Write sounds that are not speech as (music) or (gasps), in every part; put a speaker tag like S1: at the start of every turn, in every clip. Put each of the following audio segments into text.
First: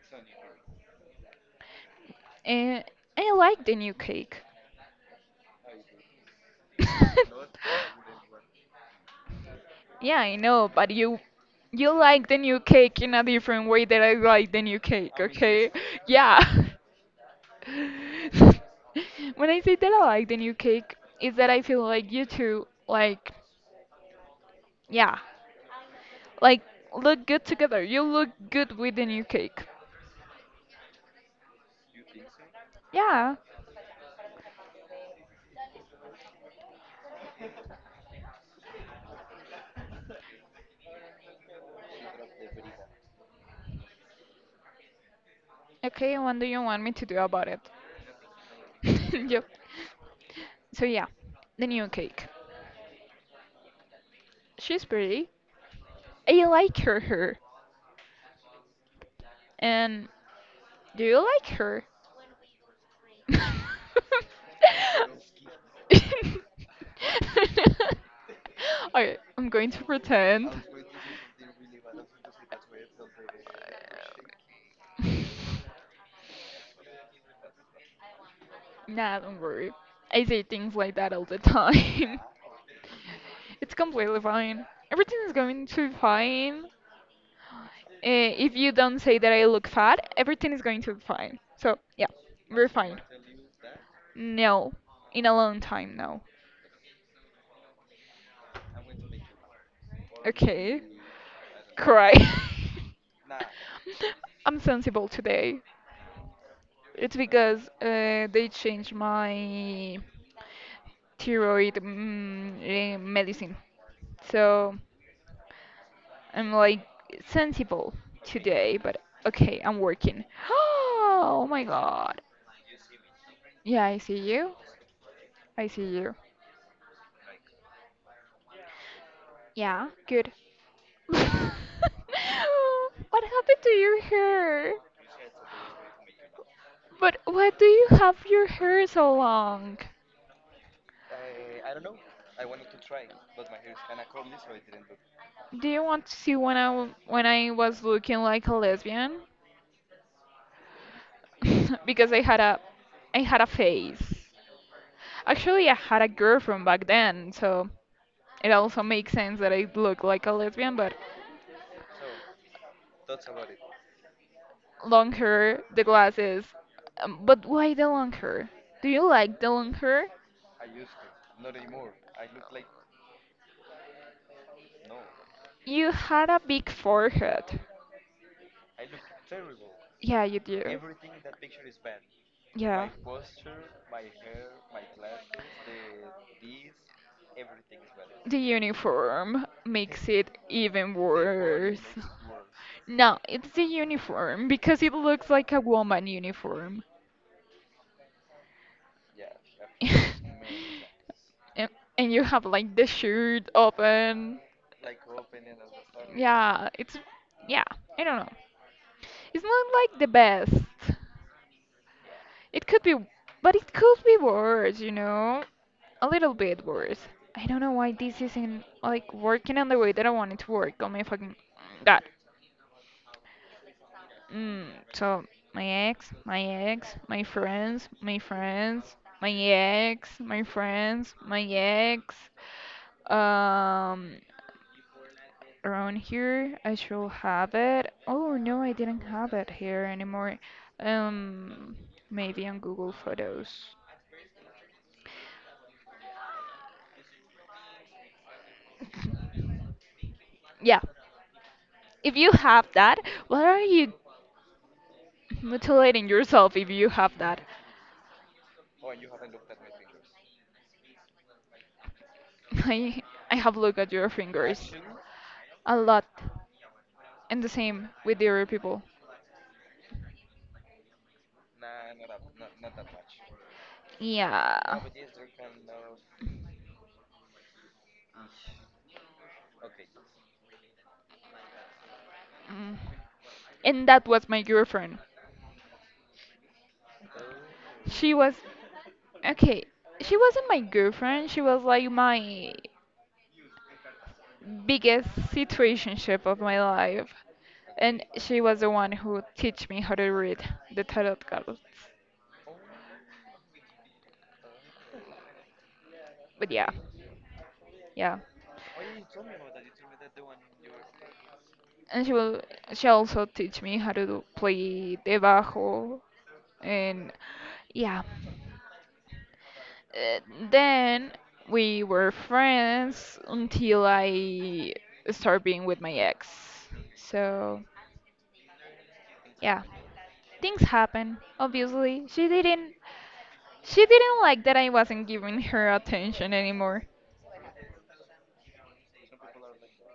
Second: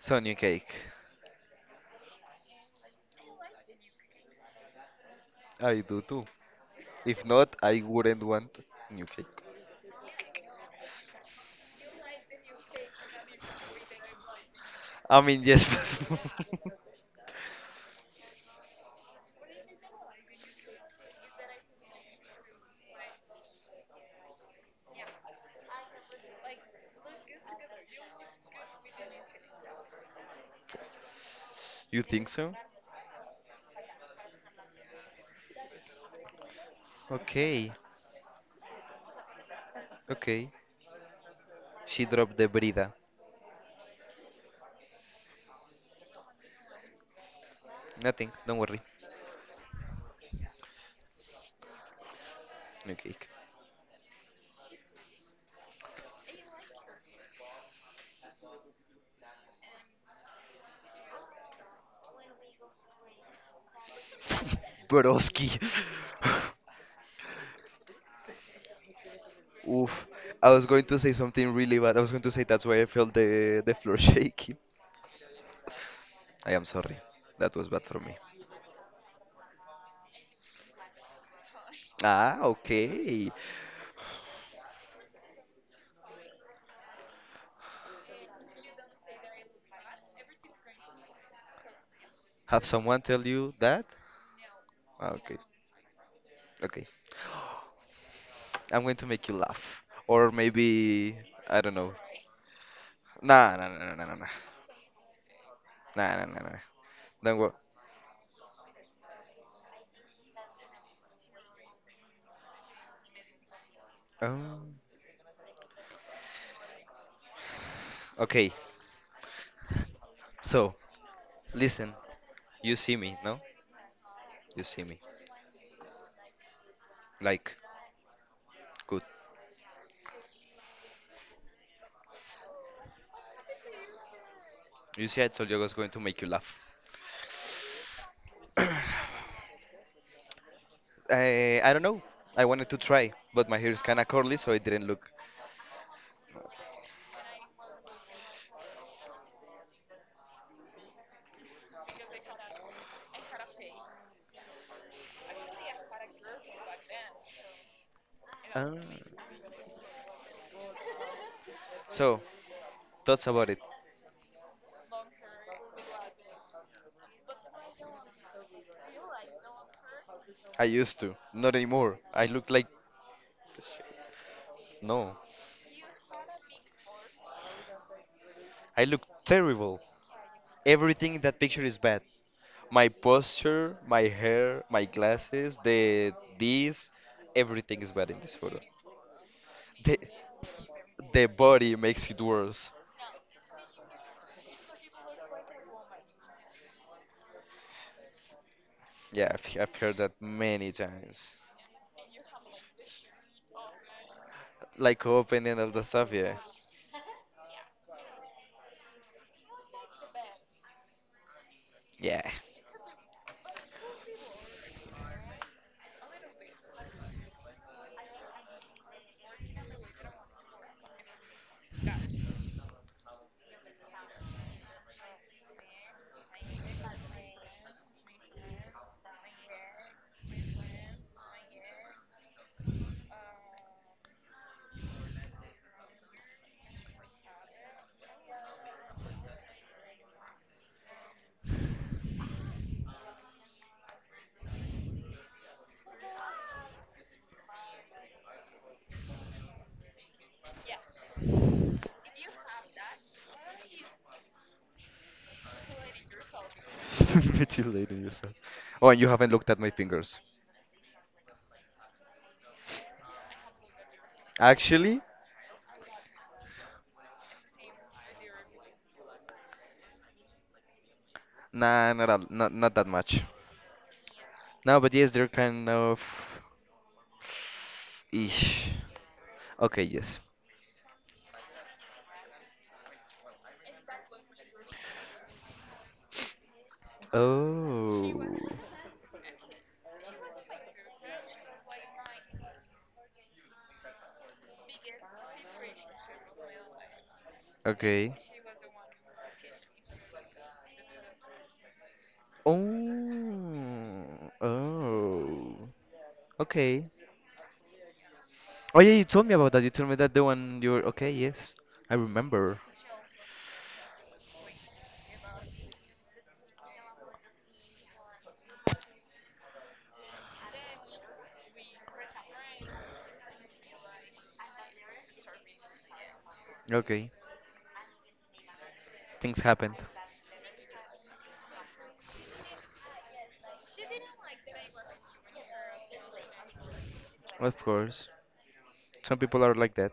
S1: So new cake.
S2: Uh, I like the new cake.
S1: I do too. If
S2: (laughs)
S1: not, I wouldn't want new cake.
S2: Yeah, I know, but you like the new cake in a different way that I like the new cake,
S1: I mean, yes.
S2: okay? (laughs) Yeah.
S1: (laughs)
S2: (laughs) When I say that I like the new cake, is that I feel like you two like yeah, like look good together. You look good with the new cake.
S1: You think so?
S2: Yeah.
S1: Okay. Okay. She dropped the brida.
S2: Okay, what do you want me to do about it?
S1: Nothing. Don't worry.
S2: (laughs) Yep. So yeah, the new cake.
S1: New cake.
S2: She's pretty. I like her hair. And do you like her? (laughs)
S1: Broski. (laughs)
S2: Okay, I'm going to
S1: Oof. I
S2: pretend.
S1: was going to say something really bad. I was going to say that's why I felt the floor (laughs) shaking.
S2: (laughs)
S1: I am sorry. That was bad for me.
S2: Nah, don't worry. I say things like that all the time. (laughs)
S1: Ah, okay.
S2: It's completely fine. Everything is going to be fine. If you don't say that I look fat, everything is going to be fine. So, yeah,
S1: Have
S2: we're fine.
S1: someone tell you that?
S2: No,
S1: Ah,
S2: in a
S1: okay.
S2: long time, no.
S1: Okay. I'm going to make you laugh. Or
S2: Okay.
S1: maybe I don't know.
S2: Cry. (laughs)
S1: Nah, nah, nah, nah, nah, nah,
S2: I'm sensible today.
S1: nah, nah, nah, nah, nah, nah.
S2: It's
S1: Don't go.
S2: because they changed my thyroid medicine.
S1: Oh.
S2: So I'm like sensible
S1: Okay.
S2: today, but okay, I'm working. (gasps)
S1: So
S2: Oh my
S1: listen.
S2: god.
S1: You see me, no?
S2: Yeah, I see you.
S1: You see me.
S2: I see you.
S1: Like, good.
S2: Yeah, good. (laughs) What happened to your hair?
S1: You see, I told you I was going to make you laugh.
S2: But why do you have your
S1: (clears throat)
S2: hair so
S1: (coughs)
S2: long?
S1: I don't know. I wanted to try, but my hair is kinda curly, so it didn't look.
S2: Do you want to see when I was looking like a lesbian? (laughs) Because I had a face. Actually, I had a girlfriend back then, so it
S1: Ah.
S2: also makes sense that I look like a lesbian, but
S1: So thoughts about it.
S2: long hair, the glasses. But why the long hair? Do you like the long hair?
S1: I used to, not anymore. I look like no.
S2: You had a big forehead.
S1: I look terrible.
S2: Yeah, you do.
S1: Everything in that picture is bad. My
S2: Yeah.
S1: posture, my hair, my glasses, the this, everything is bad in this
S2: The
S1: photo.
S2: uniform
S1: The
S2: makes it even
S1: the
S2: (laughs)
S1: body makes it worse.
S2: No, it's the uniform because it looks like a woman uniform. (laughs)
S1: Yeah, I've heard that many times.
S2: and, and you have like the shirt open.
S1: Like open and all the stuff. Yeah,
S2: Yeah, it's yeah, I don't know. It's not like the best.
S1: yeah.
S2: It could be, but it could be worse, you know? A little bit worse. I don't know why this isn't like working on the way that I want it to work. Oh my fucking god. Mm, so my ex, my ex, my friends, my friends, my ex, my friends, my ex. Um, Around here I should have it. Oh no, I didn't have it here anymore. Um, Maybe on Google Photos. Yeah. If you have that, what are you mutilating yourself if you have
S1: (laughs)
S2: that?
S1: Mutilating yourself. Oh, and you haven't looked at my fingers.
S2: (laughs) I I have looked at your fingers
S1: Actually,
S2: a lot. And the same with the other people.
S1: nah, not al- not not that much. No,
S2: Yeah.
S1: but yes, they're kind of. Ish. Okay, yes.
S2: Mm. And that was my girlfriend. She
S1: Oh.
S2: was okay. She wasn't my girlfriend. She was like my biggest situationship of my life. And
S1: Okay.
S2: she was the one who teach me how to read the tarot cards.
S1: Oh, oh,
S2: But yeah,
S1: okay.
S2: yeah.
S1: Oh yeah, you told me about that. You told me that the one you're okay. Yes, I
S2: And she will
S1: remember.
S2: she also teach me play the bajo and yeah. Uh, then we were friends until I started being with my ex,
S1: Okay,
S2: so
S1: things
S2: yeah,
S1: happened.
S2: things happen. Obviously she didn't like that I wasn't giving her attention anymore.
S1: Of course, some people are like that.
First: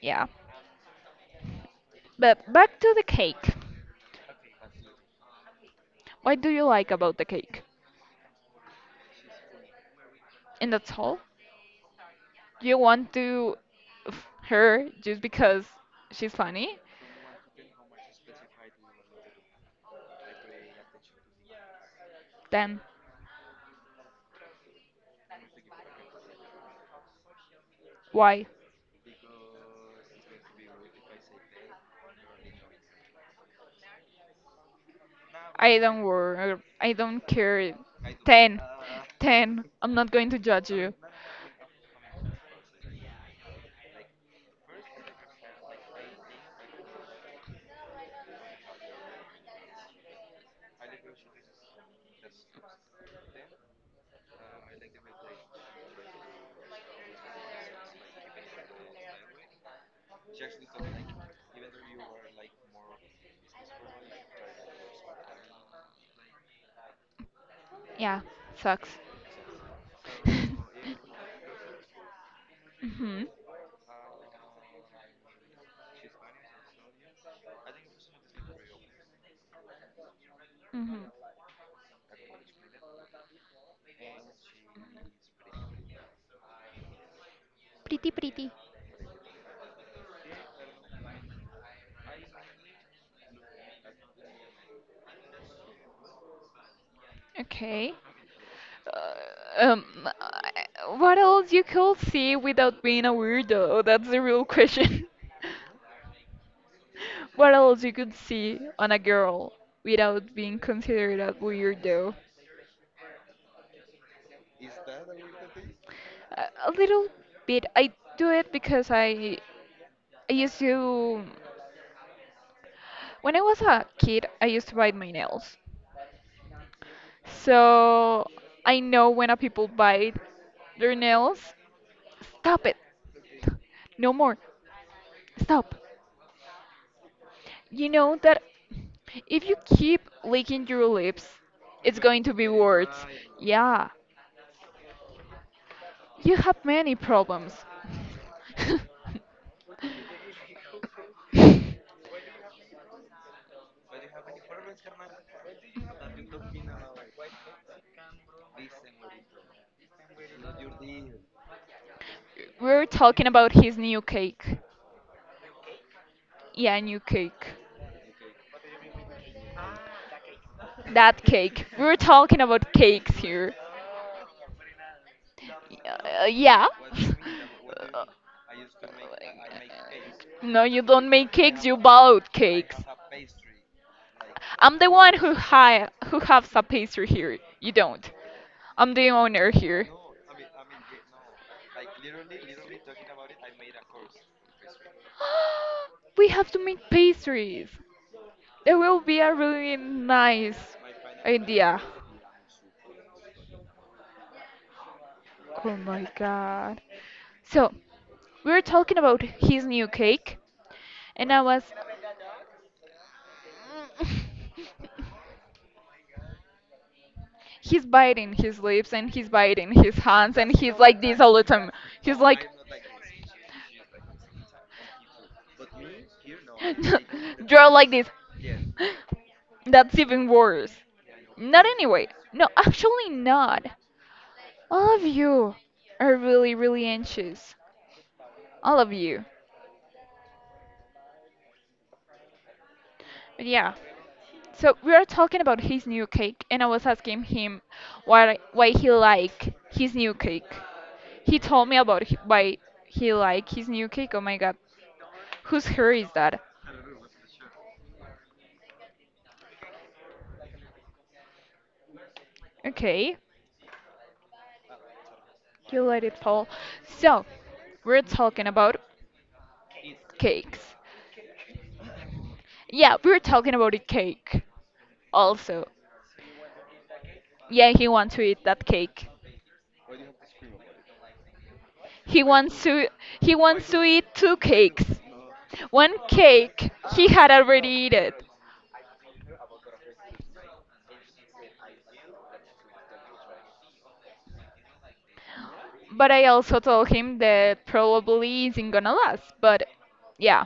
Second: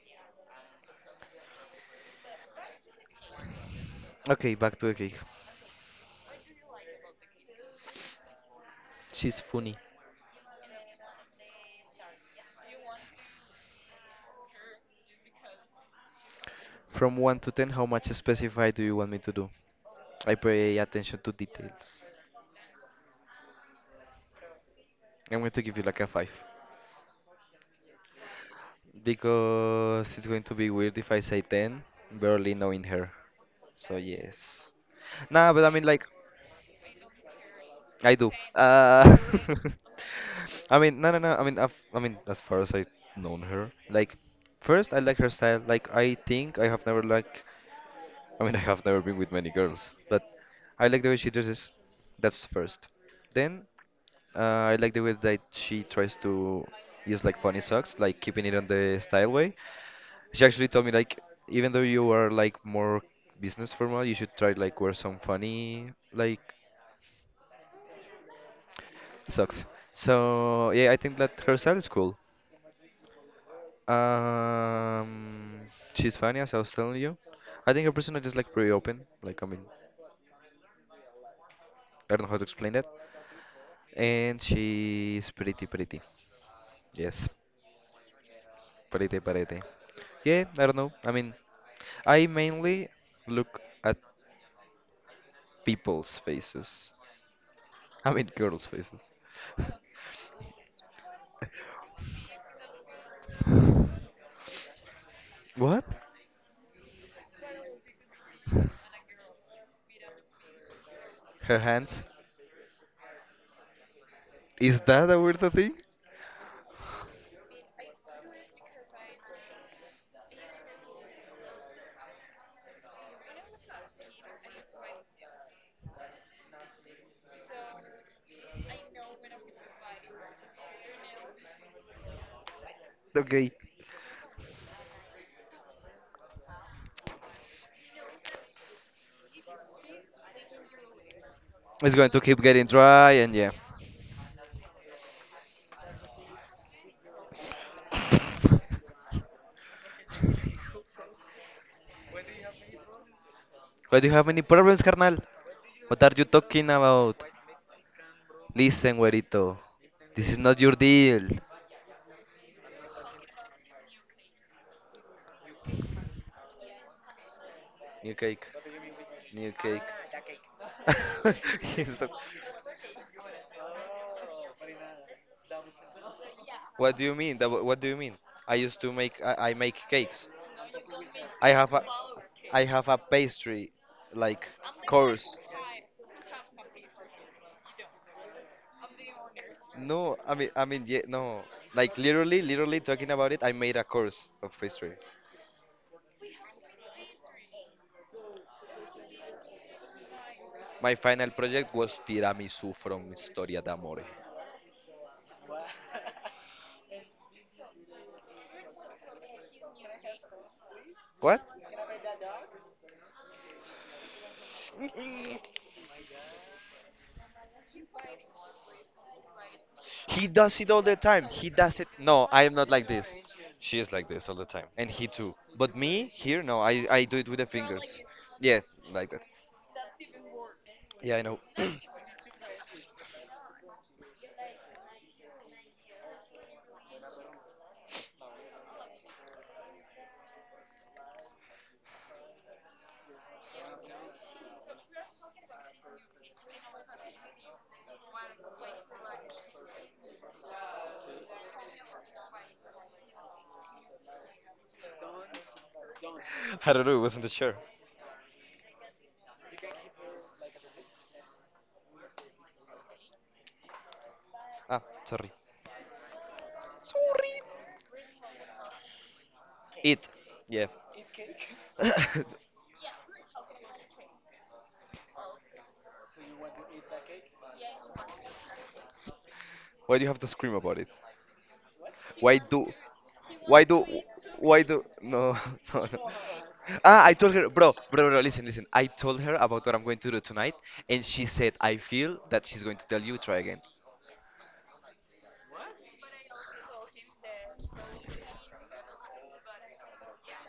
S2: Yeah, but back to the cake.
S1: Okay, back to the cake.
S2: What do you like about the cake
S1: She's funny.
S2: and that's all you want to her just because she's funny,
S1: From 1 to 10, how much specify do you want me to do? I pay attention to details.
S2: then
S1: I'm going to give you like a 5,
S2: why?
S1: because it's going to be weird if I say 10, barely knowing her. So yes. Nah, but I
S2: I
S1: mean
S2: don't
S1: like
S2: worry. I don't care.
S1: I do.
S2: Ten, ten. I'm not going to
S1: (laughs)
S2: judge
S1: I
S2: you.
S1: mean, no, no, no. I mean, I mean, as far as I've known her, like, first I like her style. Like, I think I have never like, I mean, (laughs) I have never been with many girls, but I like the way she dresses. That's first. Then I like the way that she tries to use like funny socks, like keeping it on the style way. She actually told me like, even though you are like more business formal, you should try like wear some funny like
S2: Yeah, sucks.
S1: sucks.
S2: (laughs) Mhm.
S1: So yeah, I think that her style is cool. Um, she's funny, as I was telling you. I think her personality is like pretty open. Like I mean,
S2: Mhm.
S1: I don't know how to explain that. And she's pretty, pretty. Yes,
S2: Pretty, pretty.
S1: pretty, pretty. Yeah, I don't know. I mean, I mainly look at people's faces.
S2: Okay.
S1: I mean, girls' faces.
S2: Uh, um, I- what else you could see without being a weirdo? That's the real question.
S1: What?
S2: (laughs) What else you could see on a girl without being considered a
S1: Her hands?
S2: weirdo?
S1: Is that a weird thing?
S2: A little bit. I do it because I used to when I was a kid, I used to bite my nails. So I know when a people bite their nails, stop it.
S1: Okay,
S2: No more. Stop. You know that if you keep licking your lips,
S1: it's
S2: it's
S1: going to
S2: going to
S1: keep
S2: be
S1: getting
S2: worse.
S1: dry, and
S2: Yeah, you have many problems.
S1: yeah. (laughs)
S2: (laughs)
S1: Why do you have any problems, carnal? What are you talking about? Listen, güerito. This is not your deal.
S2: We're talking about his new cake. Yeah, new cake.
S1: New cake. New cake.
S2: That
S1: (laughs)
S2: cake. We were
S1: He's not-
S2: talking about cakes here. Yeah.
S1: What do
S2: (laughs)
S1: you mean? What do you mean? I make cakes.
S2: No, you don't make
S1: I
S2: cakes.
S1: have
S2: You
S1: a
S2: buy
S1: I
S2: cakes.
S1: have a pastry like
S2: I'm the one
S1: course.
S2: who has a pastry here. You don't. I'm the owner here.
S1: No, I mean yeah, no. Like literally talking about it, I made a course of pastry.
S2: (gasps) We have to make pastries. That will be a really nice
S1: My final project
S2: idea.
S1: was tiramisu from Historia d'Amore.
S2: Oh my god. So, we were talking about his new cake, and
S1: What?
S2: I was (laughs) he's biting his lips and he's biting his
S1: He
S2: hands and
S1: does it
S2: he's
S1: all the
S2: like this
S1: time.
S2: all the
S1: He
S2: time.
S1: does it.
S2: He's
S1: No, I
S2: like,
S1: am not like this. She is like this all the time, and he too. But me here, no, I do it with the
S2: (laughs) draw like
S1: fingers.
S2: this.
S1: Yeah, like that.
S2: That's even worse.
S1: Yeah, I know. (clears throat) (coughs)
S2: Not
S1: I
S2: anyway. No, actually not. All of you are really, really anxious. All of you. But yeah. So we are talking about his new cake, and I was asking him why he like his new cake. He told me about why he liked his new cake. Oh my god, whose hair is that?
S1: don't know. It wasn't the chair.
S2: Okay,
S1: Ah, sorry.
S2: you let it fall. So, we're talking about
S1: It.
S2: cakes.
S1: Yeah. (laughs)
S2: Yeah, we're talking about a cake also. Yeah, he wants to eat that cake.
S1: Why do you have to scream about it?
S2: He
S1: Why
S2: wants
S1: do?
S2: to he
S1: Why
S2: wants
S1: do
S2: to eat two
S1: why do
S2: cakes.
S1: no (laughs) no,
S2: One
S1: no.
S2: cake
S1: Ah,
S2: he
S1: I told
S2: had
S1: her,
S2: already
S1: bro, bro,
S2: eaten,
S1: bro, listen, listen. I told her about what I'm going to do tonight, and she said, I feel that she's going to tell you try again.
S2: but I also told him that probably isn't gonna last. But yeah,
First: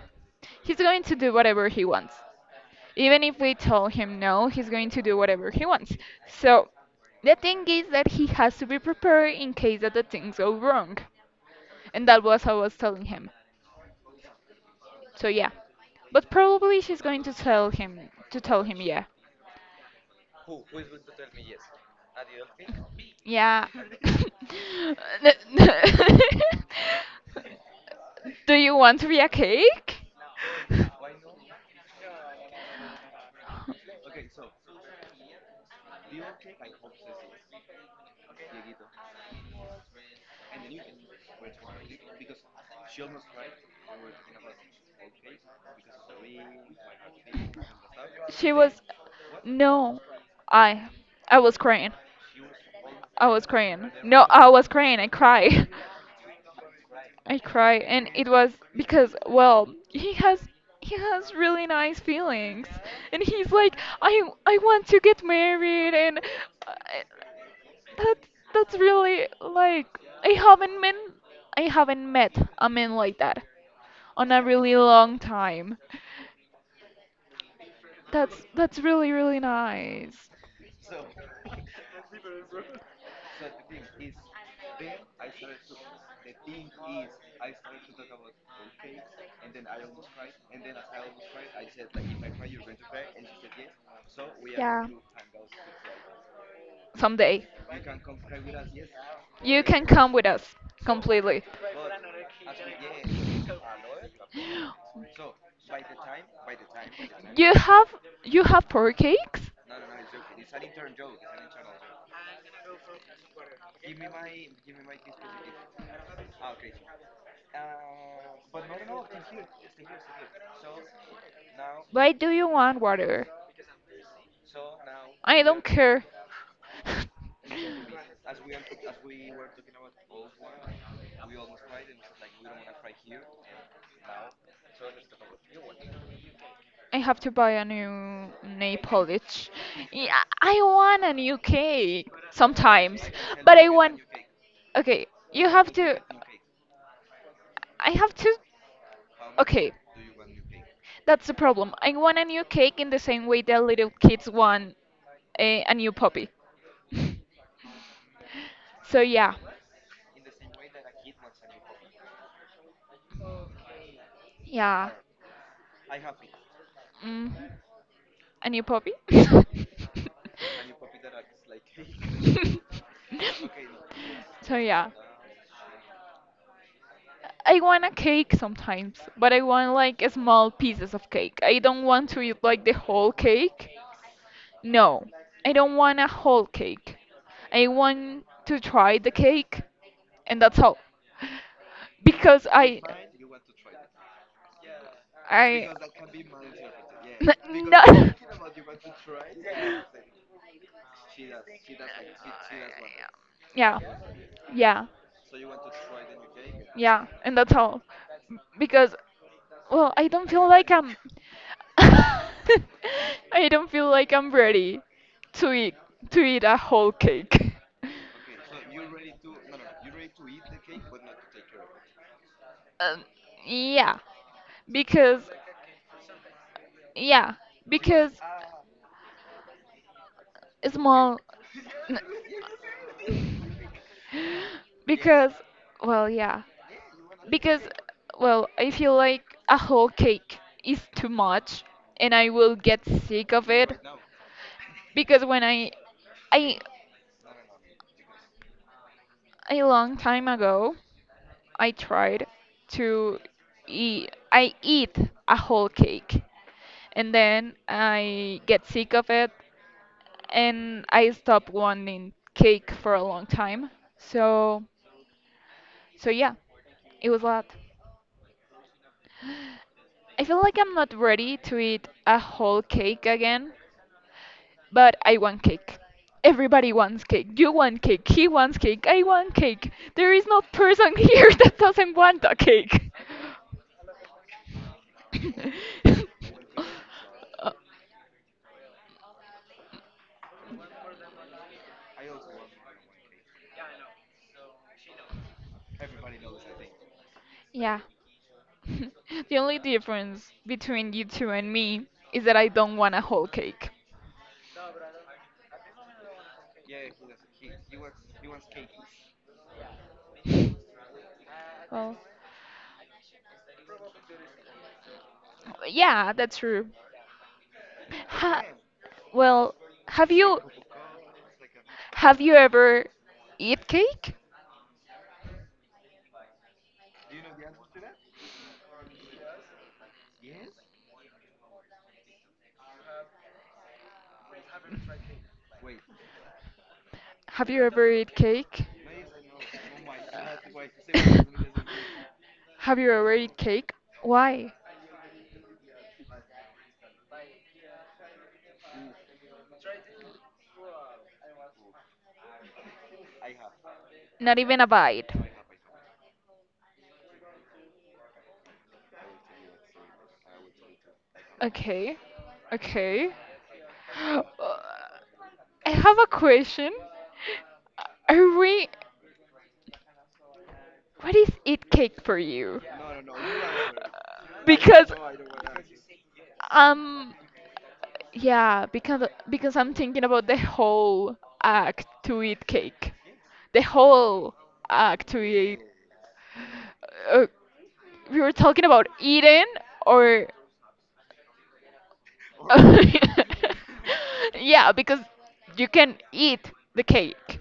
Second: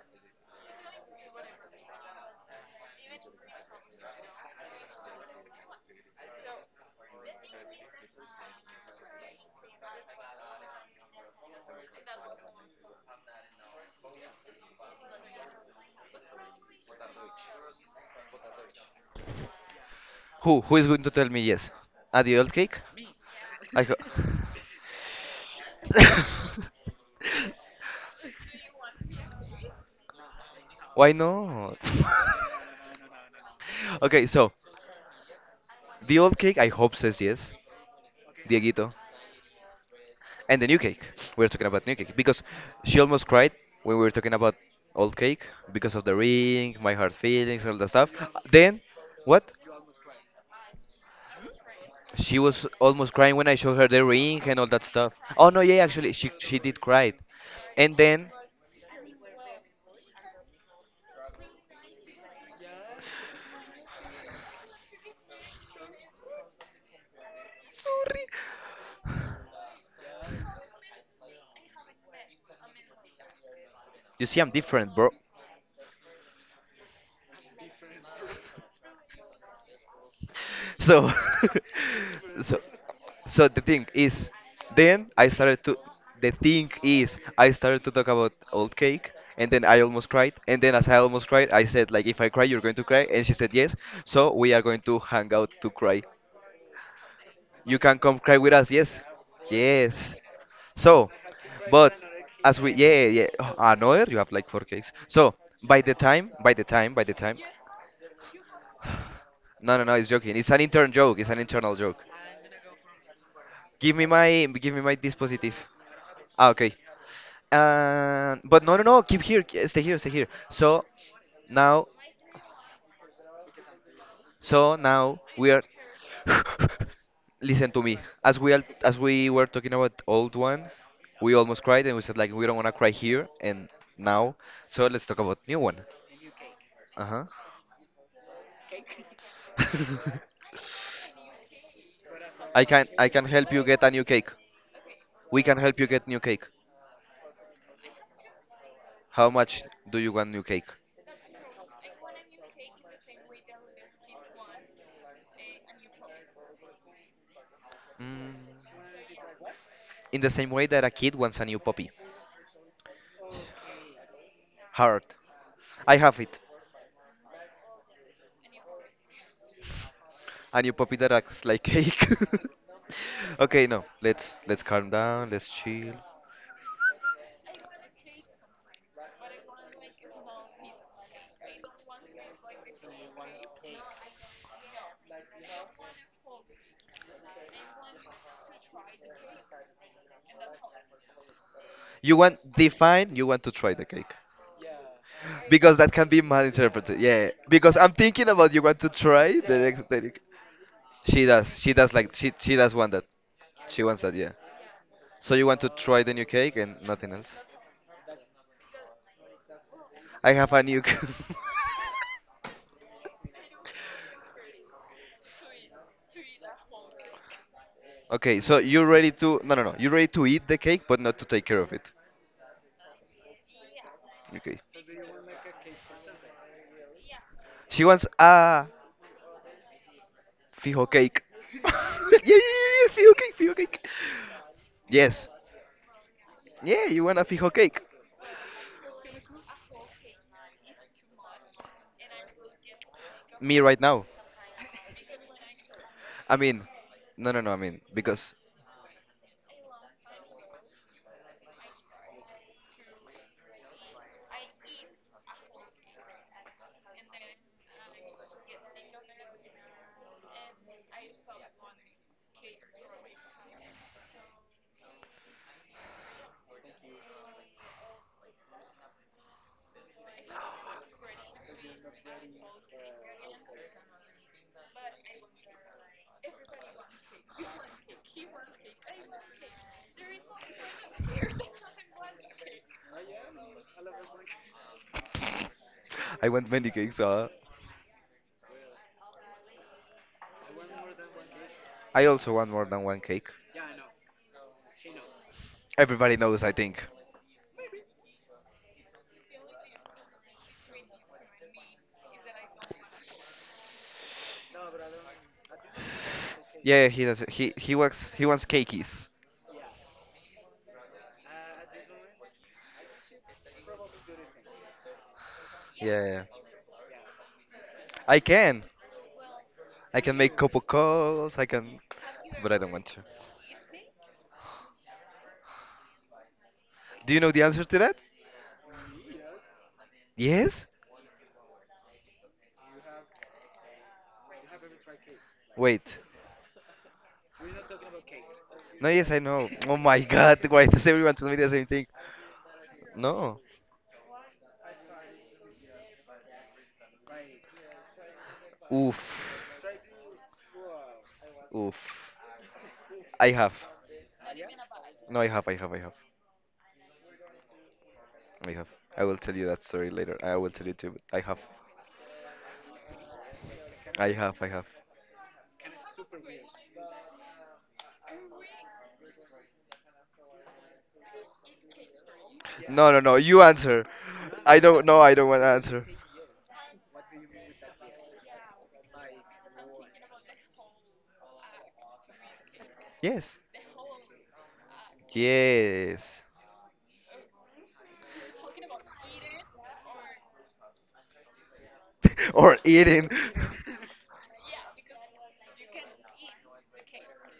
S2: he's going to do whatever he wants. Even if we told him no, he's going to do whatever he wants. So the thing is that he has to be prepared in case that the things go wrong. And that was how I was telling him. So yeah. But probably she's going to tell him yeah.
S1: Who? Who is going to tell me yes? Ah, the old cake?
S2: Yeah.
S1: I go.
S2: (laughs)
S1: (laughs)
S2: Do you want to be a cake?
S1: Why not? (laughs) Okay, so the
S2: (laughs)
S1: old cake, I hope says yes. Dieguito. And the new cake. We are talking about new cake because she almost cried when we were talking about old cake because of the ring, my hard feelings, all that stuff.
S2: She was
S1: Then, what?
S2: no, I I was crying.
S1: She was almost
S2: I
S1: crying
S2: was
S1: when I showed her
S2: crying.
S1: the
S2: No,
S1: ring
S2: I
S1: and all
S2: was
S1: that
S2: crying. I
S1: stuff. Oh no,
S2: cried.
S1: yeah, actually, she did cry.
S2: (laughs) I cried,
S1: And
S2: and it
S1: then,
S2: was because well, he has really nice feelings, and he's like, I want to get married, and uh,
S1: (sighs) sorry.
S2: That's that's really like I haven't been I haven't met a man like that
S1: You
S2: on
S1: see,
S2: a
S1: I'm
S2: really
S1: different, bro.
S2: long time. That's really really nice.
S1: So, (laughs) so so, then i started to the thing is I started to talk about old cake, and then I almost cried, and then as I almost cried I said like, if I cry you're going to cry, and she said yes. So we are going
S2: Yeah.
S1: to hang out to cry.
S2: Someday
S1: You can come cry with us. Yes,
S2: you can come
S1: yes.
S2: with us
S1: So,
S2: completely.
S1: but as we, yeah, yeah, yeah. Oh, another, you have like four cakes. So by the time by the time by the time,
S2: You have you have pork cakes?
S1: no, no, no, it's joking, it's an intern joke it's an internal joke. Give me my dispositive. Ah, okay. But no, no, no. Keep here. Stay here. Stay here. Now,
S2: Why do you want water?
S1: so now
S2: I
S1: we are.
S2: don't care.
S1: (sighs) (laughs) Listen to me. As we were talking about old one, we almost cried and we said like we don't want to cry here and now. So let's talk about new one.
S2: I
S1: Uh
S2: have
S1: huh.
S2: to buy a new nail polish. Yeah, I want a new
S1: (laughs)
S2: cake
S1: I can
S2: sometimes,
S1: I can help
S2: but
S1: you
S2: I
S1: get a
S2: want.
S1: new cake.
S2: Okay,
S1: We
S2: you
S1: can
S2: have
S1: help you
S2: to.
S1: get new cake.
S2: I have to.
S1: How much
S2: Okay,
S1: do you want new cake?
S2: that's the problem. I want a new cake in the same way that little kids want a new puppy.
S1: Mm.
S2: So yeah,
S1: In the same way that a kid wants a new puppy.
S2: yeah,
S1: Hard. I have it.
S2: hmm a new puppy.
S1: A new puppy that acts like cake.
S2: (laughs) (laughs)
S1: (laughs) Okay, no. Let's
S2: So
S1: let's calm
S2: yeah,
S1: down. Let's chill.
S2: I want a cake sometimes, but I want like small pieces of cake. I don't want to eat like the whole cake. No, I don't want a whole cake. I want to try the cake, and that's all.
S1: You
S2: Because
S1: want
S2: I,
S1: define. You want to try the cake,
S2: I,
S1: because that can be malinterpreted. Yeah.
S2: (laughs)
S1: Because
S2: no,
S1: I'm thinking about, you want to try the next.
S2: (laughs)
S1: She does. She does like, she does want that.
S2: yeah,
S1: She wants that. Yeah.
S2: yeah.
S1: So you want to try the new cake and
S2: Yeah,
S1: nothing else.
S2: and that's all. Because, well, I don't
S1: I
S2: feel
S1: have a
S2: like
S1: new.
S2: I'm (laughs) I don't feel like I'm ready to eat to eat a whole cake.
S1: (laughs) Okay. So you're ready to No, no, no. You're ready to eat the cake but not to take care of it.
S2: Um, yeah,
S1: Okay.
S2: Because yeah,
S1: She wants
S2: because
S1: a fijo
S2: small
S1: cake. (laughs)
S2: n-
S1: Yeah, yeah, yeah, yeah, fijo cake, fijo cake. Yes.
S2: because well yeah.
S1: Yeah, you want a fijo
S2: Because
S1: cake.
S2: well, I feel like a whole cake is too much and I will get sick of
S1: Me
S2: it.
S1: right now.
S2: Because when
S1: I
S2: I
S1: mean, no, no, no, I mean, because
S2: a long time ago I tried to eat. I eat a whole cake, and then I get sick of it, and I stopped wanting cake for a long time. So, so yeah, it was a lot. I feel like I'm not ready to eat a whole cake again, but I want cake. Everybody wants cake. You want cake. He wants cake. I want cake. There is no person (laughs) here that doesn't want a cake.
S1: I want many cakes.
S2: (laughs) (laughs)
S1: I also want more than one cake. Everybody knows, I think.
S2: Yeah. (laughs) The only difference between you two and me is that I don't want a whole cake.
S1: Yeah, he does. He wants cakies.
S2: Well,
S1: Yeah, yeah,
S2: yeah,
S1: yeah.
S2: that's true.
S1: I
S2: Ha
S1: can.
S2: well,
S1: I
S2: have
S1: can make
S2: you
S1: couple calls. I can.
S2: have you
S1: But I don't
S2: ever
S1: want to.
S2: eat cake?
S1: Do you know the answer to that? Yes? Wait.
S2: Have you ever eat cake?
S1: No, yes, I know. Oh my god, why does everyone tell me the same
S2: (laughs)
S1: thing?
S2: Have you ever eat
S1: No.
S2: cake? Why?
S1: Oof. Oof. I have.
S2: Not even a bite.
S1: No, I have. I will tell you that story later. I will tell you too. But I have.
S2: Okay. Okay.
S1: I
S2: (gasps)
S1: have, I
S2: Uh,
S1: have.
S2: I have a question. Are we What is eat cake for you?
S1: No, no, no, you answer. I don't, no, I don't want to answer.
S2: um yeah, because I'm thinking about the whole act to eat cake.
S1: Yes.
S2: The whole act to eat
S1: Yes.
S2: uh, we were talking about eating or
S1: (laughs) Or eating.
S2: (laughs) yeah, because you can eat the cake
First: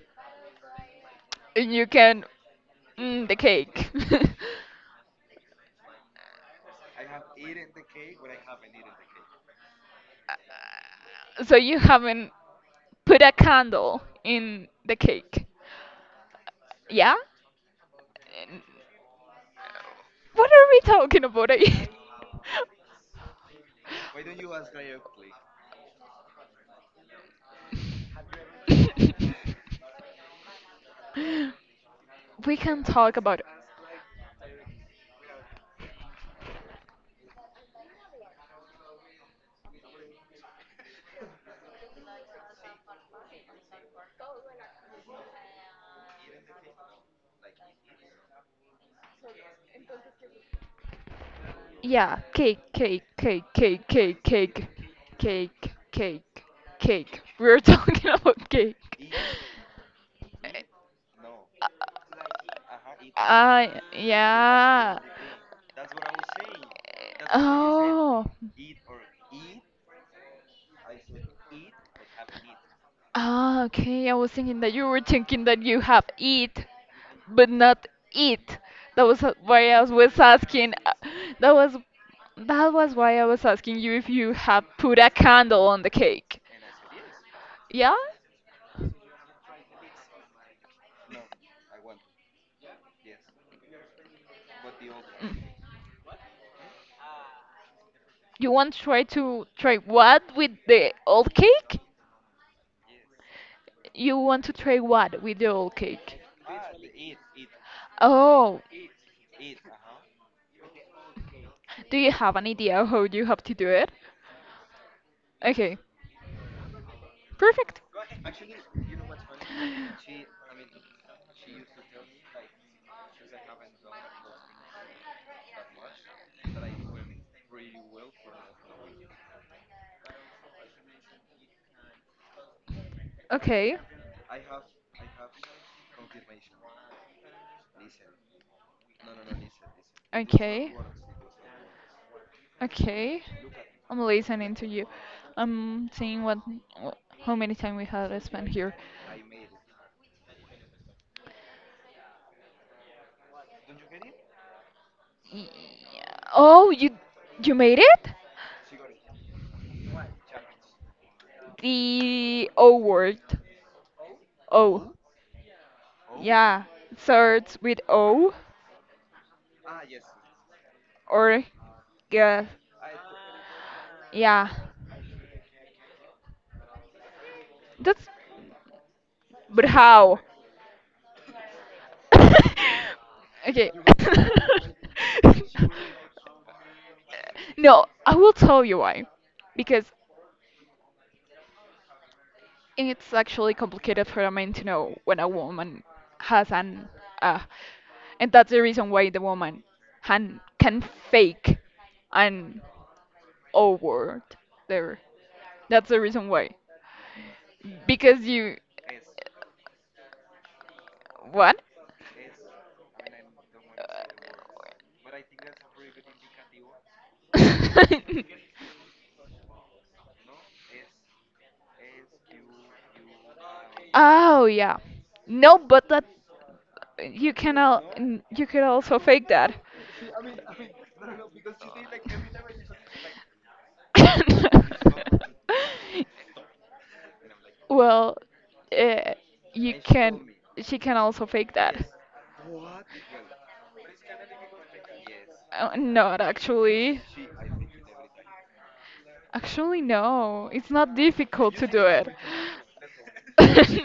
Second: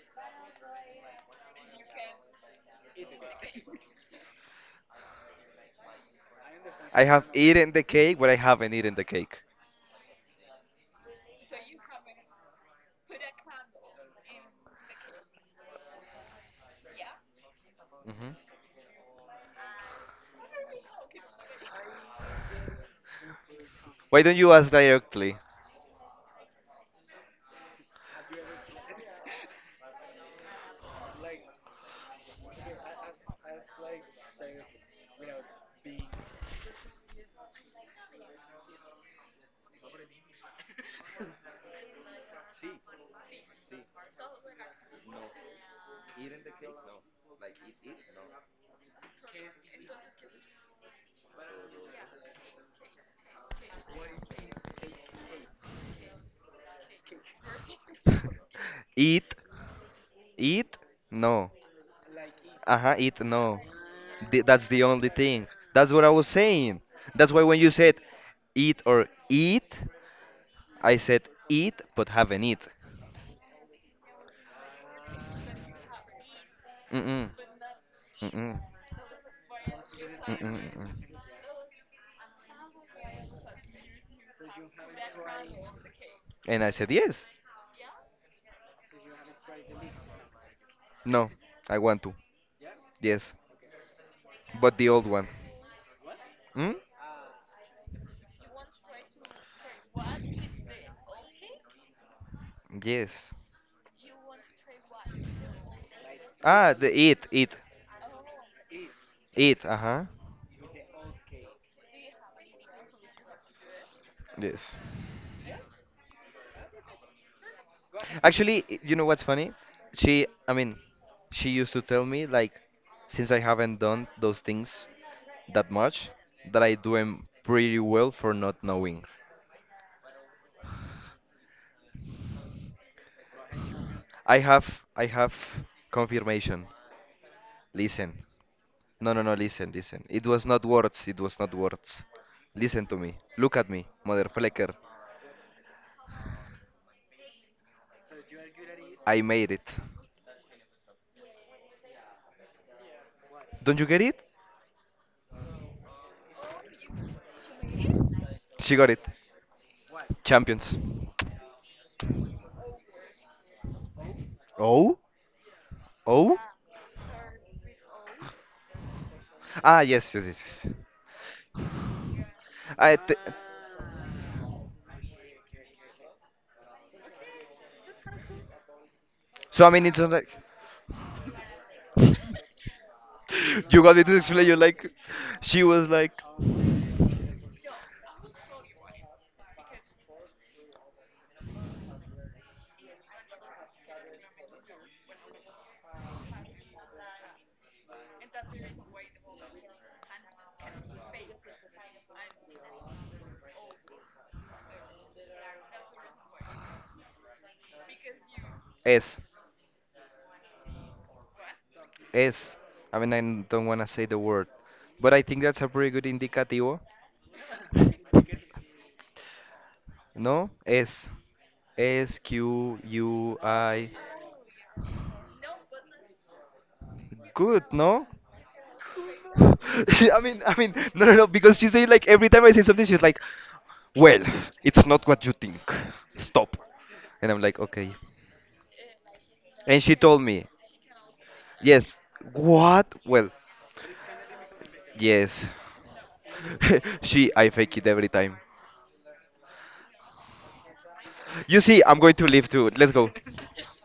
S2: and you can mm, the cake. (laughs)
S1: (laughs) I have eaten the cake, but I haven't eaten the cake.
S2: So you haven't put a candle in the cake. Yeah?
S1: Hmm.
S2: And what are we talking about again?
S1: Why don't you ask directly?
S2: (laughs) We can talk about yeah, cake, cake, cake, cake, cake, cake, cake, cake, cake. We're talking (laughs) about
S1: (laughs)
S2: cake.
S1: Eat, eat, no. Uh-huh, eat, no.
S2: Uh,
S1: That's the
S2: yeah.
S1: only thing. That's what I was saying. That's why when you said
S2: Oh,
S1: eat or eat, I said eat but haven't eat.
S2: ah, okay. I was thinking that you were thinking that you have eat
S1: Mm-mm,
S2: but not
S1: mm-mm,
S2: it. Why I was
S1: mm-mm,
S2: asking.
S1: mm-mm.
S2: That was that was why I was asking you if you have put a candle on the cake.
S1: And I said yes.
S2: Yeah?
S1: No, I want to. Yes, but the old one.
S2: Mm.
S1: Mm?
S2: You want to try what with the old cake?
S1: Yes.
S2: You want to try what with the old cake?
S1: Ah, the it, it,
S2: Oh,
S1: it. Uh-huh.
S2: do you have an idea how you have to do it?
S1: Yes.
S2: Okay, perfect.
S1: Actually, you know what's funny? I mean, she used to tell me like, since I haven't done those things that much, that I do them pretty well for not knowing.
S2: Okay,
S1: I have confirmation. Listen. No, no, no. Listen, listen. It was not
S2: okay,
S1: words. It was not words. Listen to me.
S2: okay.
S1: Look at me,
S2: I'm
S1: mother
S2: listening to
S1: flecker.
S2: you. I'm seeing wh- how many time we had spent here.
S1: I made it. Don't you get it?
S2: Y- Oh, you made it?
S1: She got it. Champions.
S2: The O word. O.
S1: Oh? Oh?
S2: Yeah. Starts with O
S1: Ah, yes, yes, yes, yes.
S2: or guess.
S1: I th
S2: Yeah. That's
S1: So
S2: but
S1: I mean, it's not
S2: how?
S1: like
S2: (laughs)
S1: (laughs)
S2: Okay.
S1: you got me to explain. You're like, she was like,
S2: (laughs) No, I will tell you why. Because And it's actually complicated for a man to know when a woman has an uh, and that's the reason why the woman han can fake an O word there. That's the reason why. Because you
S1: S,
S2: what?
S1: S. I mean, I don't want to say the word, but I think that's a pretty good indicativo.
S2: (laughs)
S1: No, S, SQUI.
S2: Oh yeah. No, but that you can
S1: Good,
S2: al-
S1: no?
S2: n- you could also fake
S1: (laughs)
S2: that.
S1: I mean, no, no, no, because she say like every time I say something, she's like, well,
S2: (laughs)
S1: it's not what you think. Stop. And I'm like, okay.
S2: Well, uh, you
S1: And she told
S2: can.
S1: me,
S2: She can also fake that.
S1: yes. What? Well, yes.
S2: Not
S1: (laughs)
S2: actually.
S1: I fake it every time.
S2: Actually, no. It's not difficult
S1: You
S2: to
S1: see,
S2: do
S1: I'm
S2: it.
S1: going to leave too. Let's go.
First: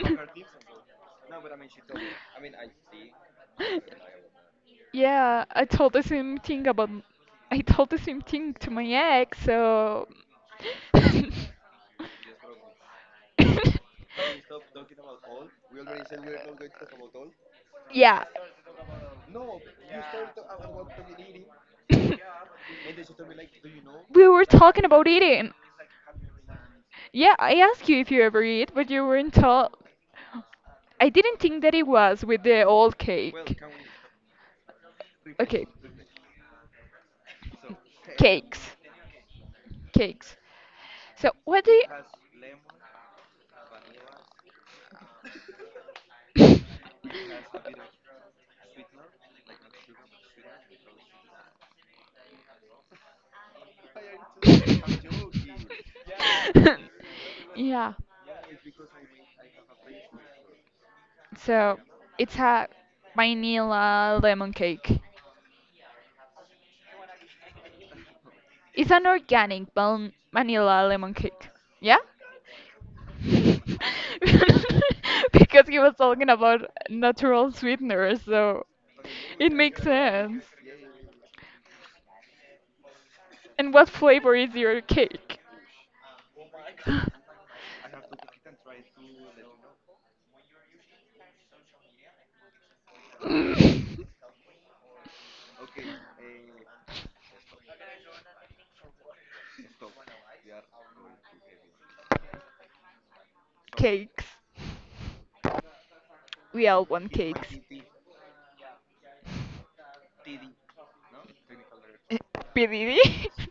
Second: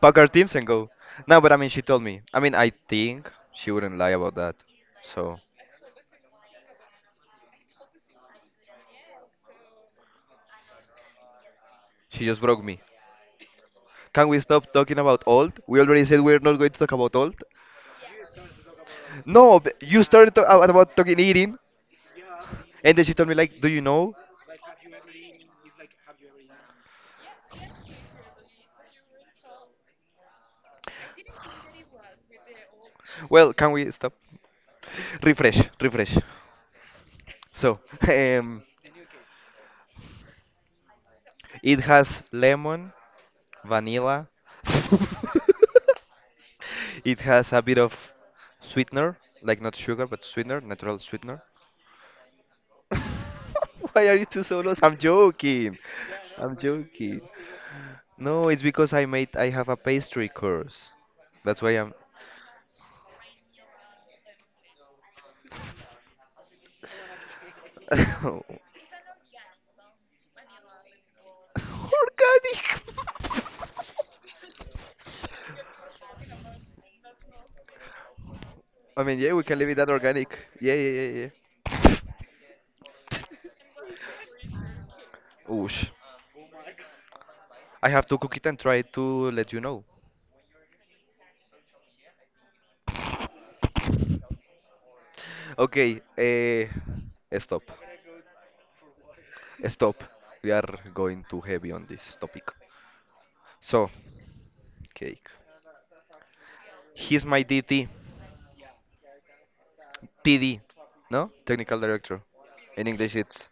S1: Pack our teams and go. No, but I mean, she told me. I mean, I think she wouldn't lie about that. So,
S2: Yeah, I told the same thing about. I told the same thing to my ex, so.
S1: she just broke me.
S2: (laughs)
S1: Can we stop talking about old? We already said we're not going to talk about old.
S2: Yeah.
S1: No, but you started to- about talking eating.
S2: (laughs)
S1: (laughs) And then she told me, like, do you know?
S2: We were talking about eating. Yeah, I asked you if you ever eat, but you weren't tall. I didn't think that it was with the old
S1: Well,
S2: cake.
S1: can we stop? Refresh,
S2: Okay,
S1: refresh. So, (laughs)
S2: cakes.
S1: um,
S2: Cakes. So, what
S1: it
S2: do
S1: has lemon, vanilla. (laughs)
S2: you.
S1: It has a bit of sweetener, like not sugar, but sweetener, natural sweetener. (laughs) Why are you two solos? I'm joking. I'm joking.
S2: (laughs) Yeah,
S1: No, it's because I have a pastry course. That's why
S2: so
S1: I'm
S2: it's a vanilla lemon cake.
S1: (laughs) organic.
S2: It's an organic vanilla lemon cake. Yeah? (laughs) Because he was talking about natural sweeteners, so
S1: I mean, yeah, we
S2: it
S1: can leave it
S2: makes
S1: at organic.
S2: sense.
S1: Yeah, yeah, yeah, yeah.
S2: And what flavor is your cake?
S1: Oosh. I have to cook it and try to let you know.
S2: (laughs)
S1: Okay, stop. Stop. We are going too heavy on this topic. So,
S2: Cakes.
S1: cake.
S2: We all want
S1: He's my
S2: cakes.
S1: DT. PD. No? Technical director.
S2: (laughs)
S1: In
S2: PDD?
S1: English,
S2: (laughs)
S1: it's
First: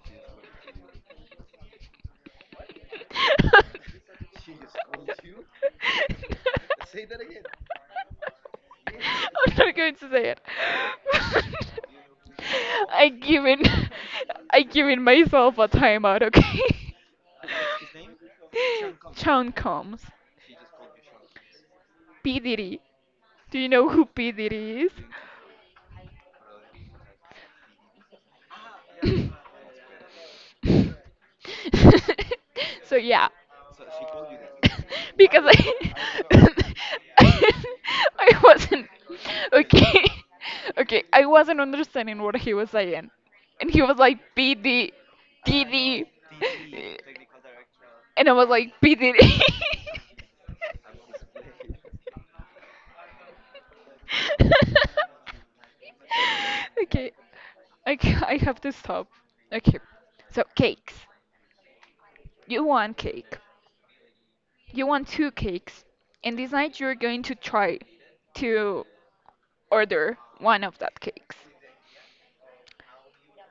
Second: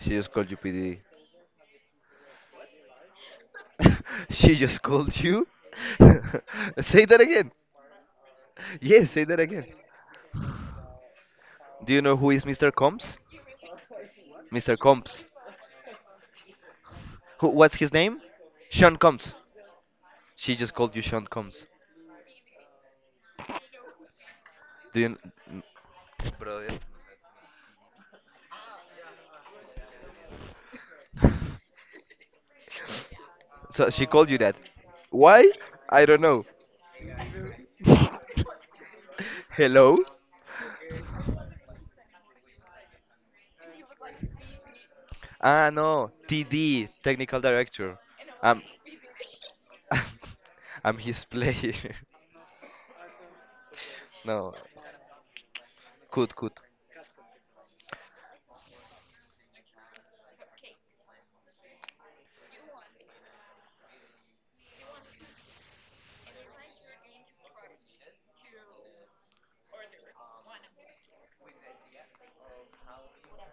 S1: she just called you PD.
S2: (laughs) I'm
S1: (laughs) She just called you? (laughs) Say that again. Yes, say that again.
S2: not going to say it. (laughs)
S1: Do you know who is Mr.
S2: I
S1: Combs?
S2: give in. I
S1: Mr.
S2: give in
S1: Combs.
S2: myself a timeout. Okay.
S1: Who, what's his name? Sean
S2: (laughs)
S1: Combs.
S2: Sean Combs.
S1: She just called you Sean Combs.
S2: P Diddy. Do you know who P. Diddy is?
S1: Do you. Kn- (laughs) Brother.
S2: (laughs) So yeah.
S1: (laughs) So she called you that.
S2: (laughs) Because
S1: Why? I don't know.
S2: I (laughs) I
S1: (laughs)
S2: wasn't
S1: Hello?
S2: okay. (laughs) Okay, I wasn't understanding what he was saying. And he was like PD
S1: Ah,
S2: DD
S1: no, TD, technical director.
S2: (laughs) And I was
S1: I'm,
S2: like, P. Diddy.
S1: (laughs) I'm his player. (laughs) No,
S2: (laughs)
S1: could, could.
S2: Okay, I have to stop. Okay, so cakes. You want cake. You want two cakes. And this night you're going to try to order one of that cakes.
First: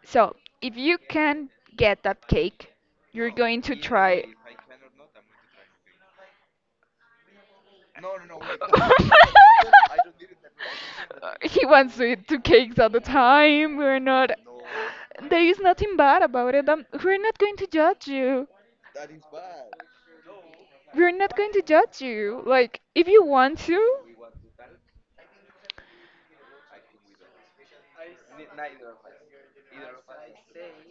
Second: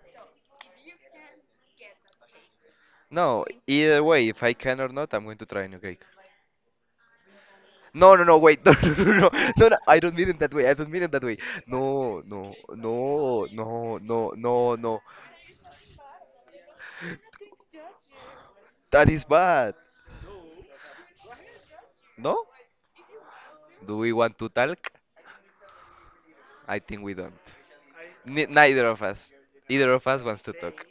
S2: So if you can get that cake, you're
S1: No,
S2: going to
S1: either
S2: try.
S1: way, if I can or not, I'm going to try a new cake. No, no, no, wait, (laughs) no, no,
S2: (laughs)
S1: no, no, no, no, I don't mean it that way. I don't mean it that way.
S2: He wants to
S1: No,
S2: eat two
S1: no,
S2: cakes at a
S1: no,
S2: time. We're
S1: no,
S2: not.
S1: no, no, no.
S2: There is nothing bad about it. We're not going to judge you.
S1: That is bad.
S2: We're not going to judge you.
S1: No?
S2: Like, if you want
S1: Do
S2: to.
S1: we want to talk? I think we don't. Ni- neither of us. Either of us wants to talk.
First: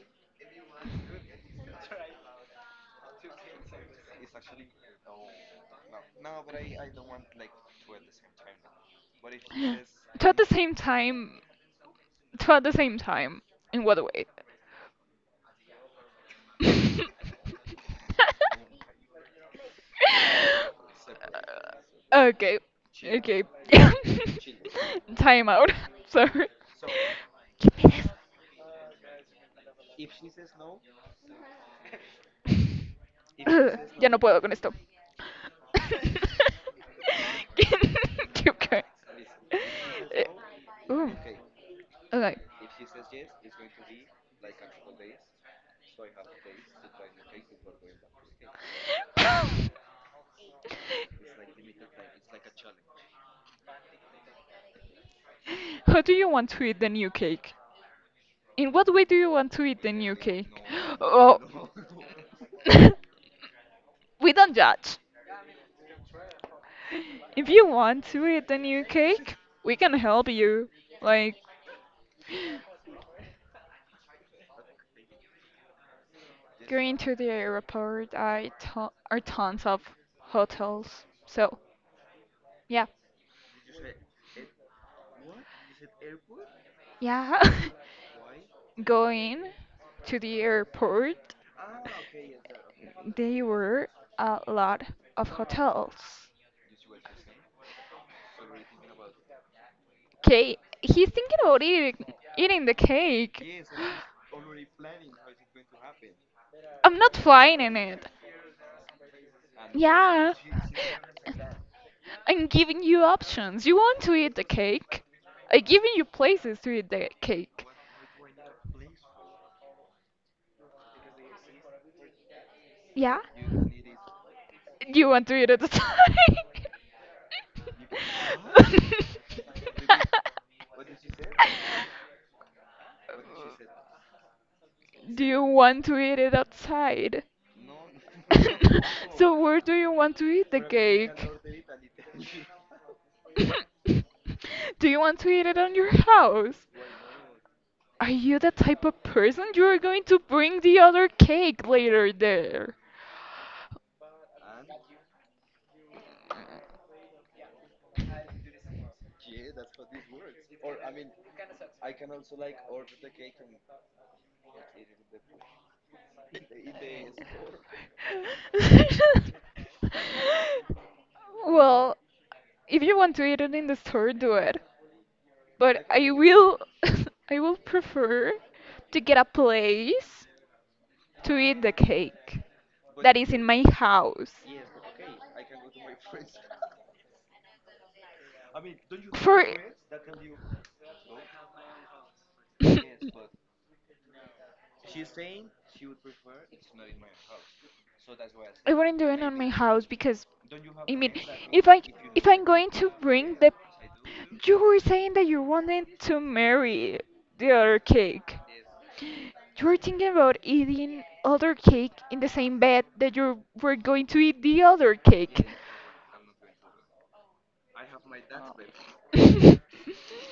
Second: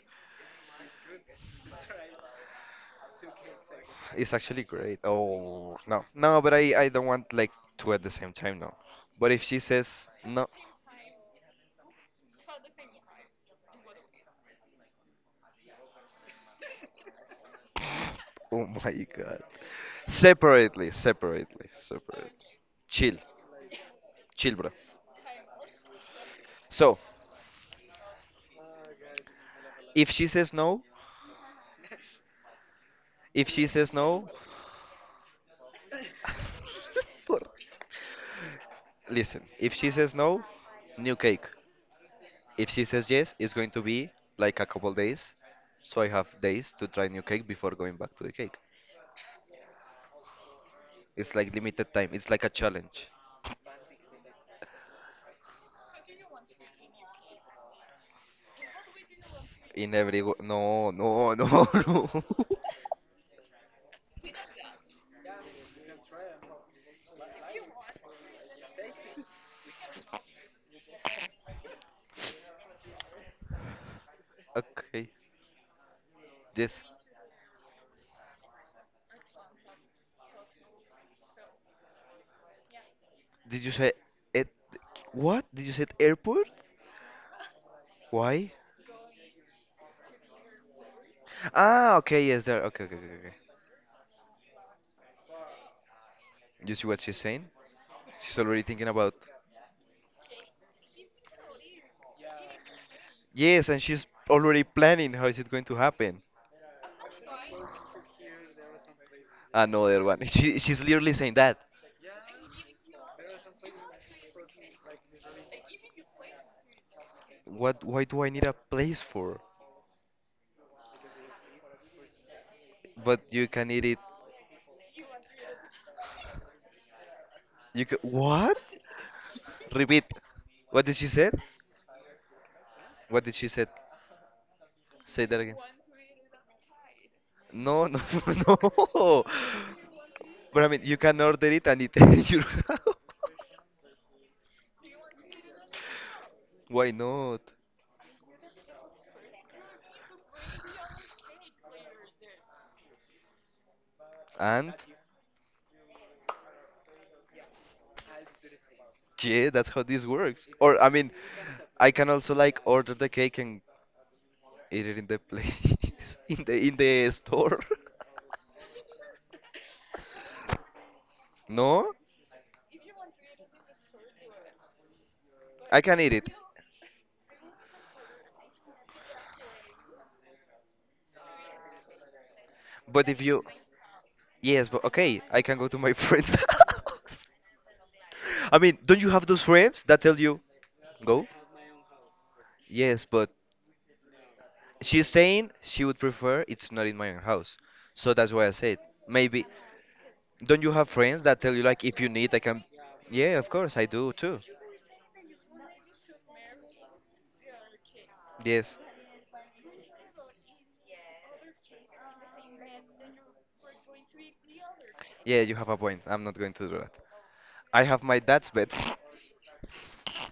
S1: It's actually great. Oh no, no, but I don't want like two at the same time. No, but if she says
S2: Two at the
S1: no,
S2: same time. Two at the same time. In what way? (laughs)
S1: oh my god, separately, separately, separately.
S2: Okay.
S1: Chill,
S2: Okay. (laughs)
S1: chill, bro.
S2: Time out. (laughs) Sorry.
S1: So
S2: ¿Qué pides?
S1: if she says no, if she
S2: Ugh,
S1: says
S2: (laughs) ya no
S1: no,
S2: puedo con esto. (laughs)
S1: (laughs) por-
S2: ¿Qué- qué?
S1: listen. If she says
S2: Eh,
S1: no,
S2: uh,
S1: new cake.
S2: okay. (laughs)
S1: If she says yes, it's going to be like a couple days. So I have days to try new cake before going back to the cake. It's like limited time. It's like a challenge.
S2: How do you want to eat the new cake? In what way do you want to eat the
S1: In
S2: new
S1: every wo-
S2: cake?
S1: no,
S2: (gasps)
S1: no,
S2: Oh,
S1: no, (laughs) no.
S2: (laughs) we don't judge. If you want to eat the new cake, we can help you. Like
S1: Okay. Yes.
S2: going to the airport, are tons of hotels. So yeah,
S1: Did you say it? What? Did you say airport?
S2: yeah,
S1: Why?
S2: (laughs) going to the airport,
S1: Ah, okay. Yes, there. Okay, okay, okay, okay.
S2: there were a lot of hotels.
S1: You see what she's saying? She's already thinking about.
S2: Okay, he's thinking about eating the cake.
S1: Yes, and she's already planning how is it
S2: (gasps)
S1: going to happen.
S2: I'm not flying in it.
S1: Another one. (laughs)
S2: Yeah.
S1: She's literally saying that.
S2: I'm giving you options. You want to eat the cake? I'm giving you places to eat the cake.
S1: What? Why do I need a place for?
S2: Yeah?
S1: But you can eat it.
S2: Do you want to eat it at the time?
S1: You can what?
S2: (laughs)
S1: Repeat. What did she say? What did she say?
S2: Do
S1: Say that
S2: you
S1: again.
S2: want to eat it outside?
S1: No, no, (laughs)
S2: (laughs)
S1: no.
S2: So where do you want to eat the
S1: But I mean, you can
S2: cake?
S1: order it and eat it (laughs) in your house.
S2: Do you want to eat it on your house?
S1: Why not?
S2: Are you the type of person you are going to bring the other cake later there?
S1: And yeah, that's how this works. Or I mean, I can also like order the cake and eat it in the place, (laughs) in the store. (laughs)
S2: (laughs)
S1: No,
S2: Well, if you want to eat it in the store, do it.
S1: I
S2: But
S1: can
S2: I
S1: eat it.
S2: will (laughs) I will prefer to get a place to eat the cake
S1: But
S2: that
S1: if
S2: is in
S1: you,
S2: my house.
S1: yes, but okay, I can go to my friend's (laughs) house. I mean, don't you have those
S2: For
S1: friends that tell you go?
S2: (laughs) I
S1: Yes, but she's saying she would prefer it's not in my own house. So that's why I said
S2: wouldn't do it on
S1: maybe.
S2: my house because
S1: Don't you have
S2: I mean,
S1: friends that tell you
S2: if I
S1: like if you
S2: if
S1: need I
S2: I'm
S1: can?
S2: going to bring
S1: Yeah, of
S2: the
S1: course I do too.
S2: you were saying that you wanted to marry the other cake.
S1: Yes.
S2: You were thinking about eating other cake in the same bed that you were going to eat the other
S1: Yeah,
S2: cake.
S1: you have a point. I'm not going to do that. I have my dad's bed. (laughs)
S2: (laughs)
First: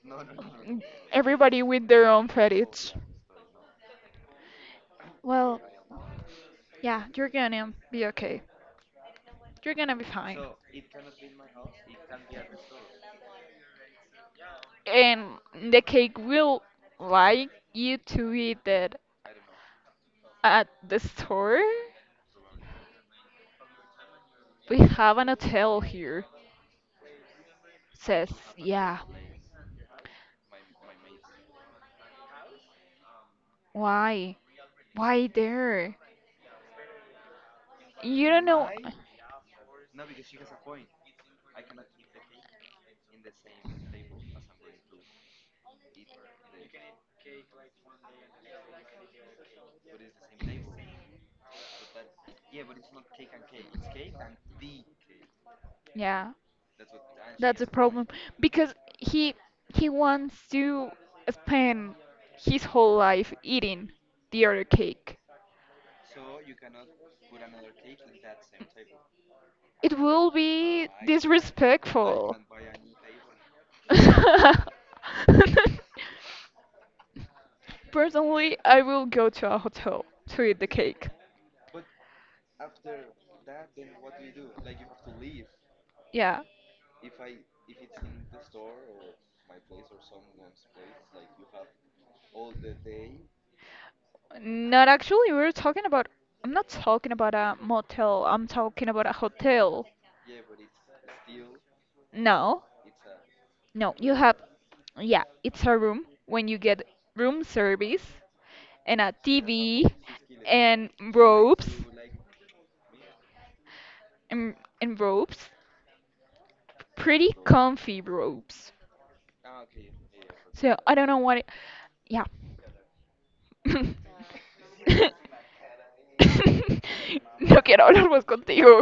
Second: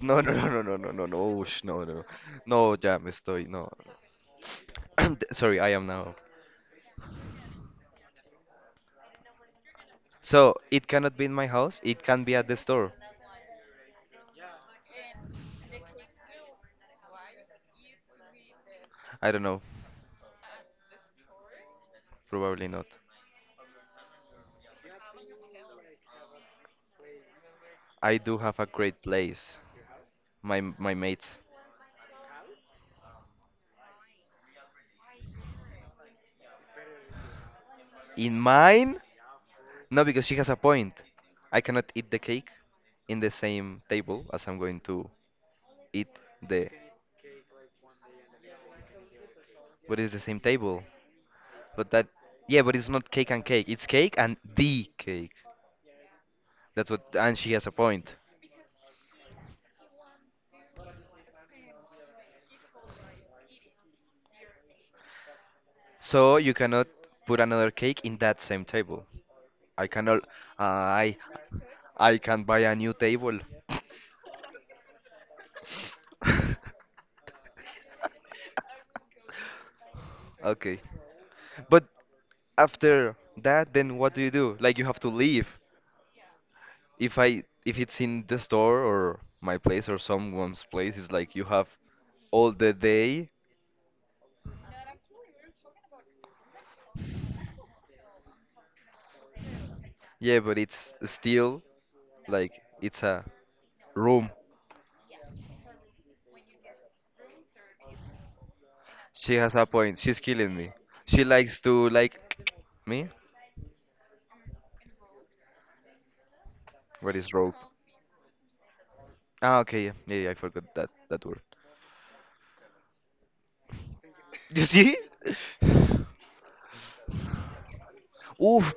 S1: No, no, no, no, no, no, no, no,
S2: Everybody
S1: ush, no,
S2: with
S1: no,
S2: their own
S1: no,
S2: fetish.
S1: ya me estoy, no. (clears throat) Sorry,
S2: Well,
S1: I am now.
S2: yeah, you're gonna be okay. You're gonna be fine.
S1: So it cannot be in my house. It can be at the store.
S2: And the cake will like you to eat it
S1: I don't know.
S2: at the store.
S1: Probably not.
S2: We have an hotel here.
S1: I
S2: Says,
S1: do have a
S2: yeah,
S1: great place. My mates.
S2: why? Why there? You
S1: In
S2: don't know.
S1: mine? No, because she has a point. I cannot eat the cake in the same table as I'm going to eat the. But it's the same table. But that. Yeah, but it's not cake and cake. It's cake and the cake.
S2: Yeah,
S1: That's what. And she
S2: a
S1: has a
S2: problem
S1: point.
S2: because he wants to spend his whole life eating the other cake.
S1: So you cannot put another cake in that same table. I
S2: It
S1: cannot.
S2: will be
S1: I. I
S2: disrespectful.
S1: can buy a new table.
S2: (laughs)
S1: (laughs)
S2: Personally, I will go to a hotel to eat the
S1: Okay.
S2: cake.
S1: But after that, then what do you do? Like you have to leave.
S2: Yeah.
S1: If I if it's in the store or my place or someone's place, it's like you have all the day.
S2: Not actually, we're talking about. I'm not talking about a motel, I'm talking about a hotel.
S1: Yeah, but it's still like
S2: No.
S1: it's a
S2: No, you
S1: room.
S2: have. Yeah, it's a room when you get room service and a
S1: She has a
S2: TV
S1: point. She's killing me.
S2: and
S1: She likes
S2: robes.
S1: to like me.
S2: And, and robes.
S1: What
S2: Pretty
S1: is rope?
S2: comfy robes.
S1: Ah, okay. Yeah, yeah, yeah, I forgot
S2: So
S1: that
S2: I don't know
S1: that
S2: what.
S1: word.
S2: It, yeah, (laughs)
S1: You see?
S2: no quiero hablar más
S1: (laughs) Oof,
S2: contigo.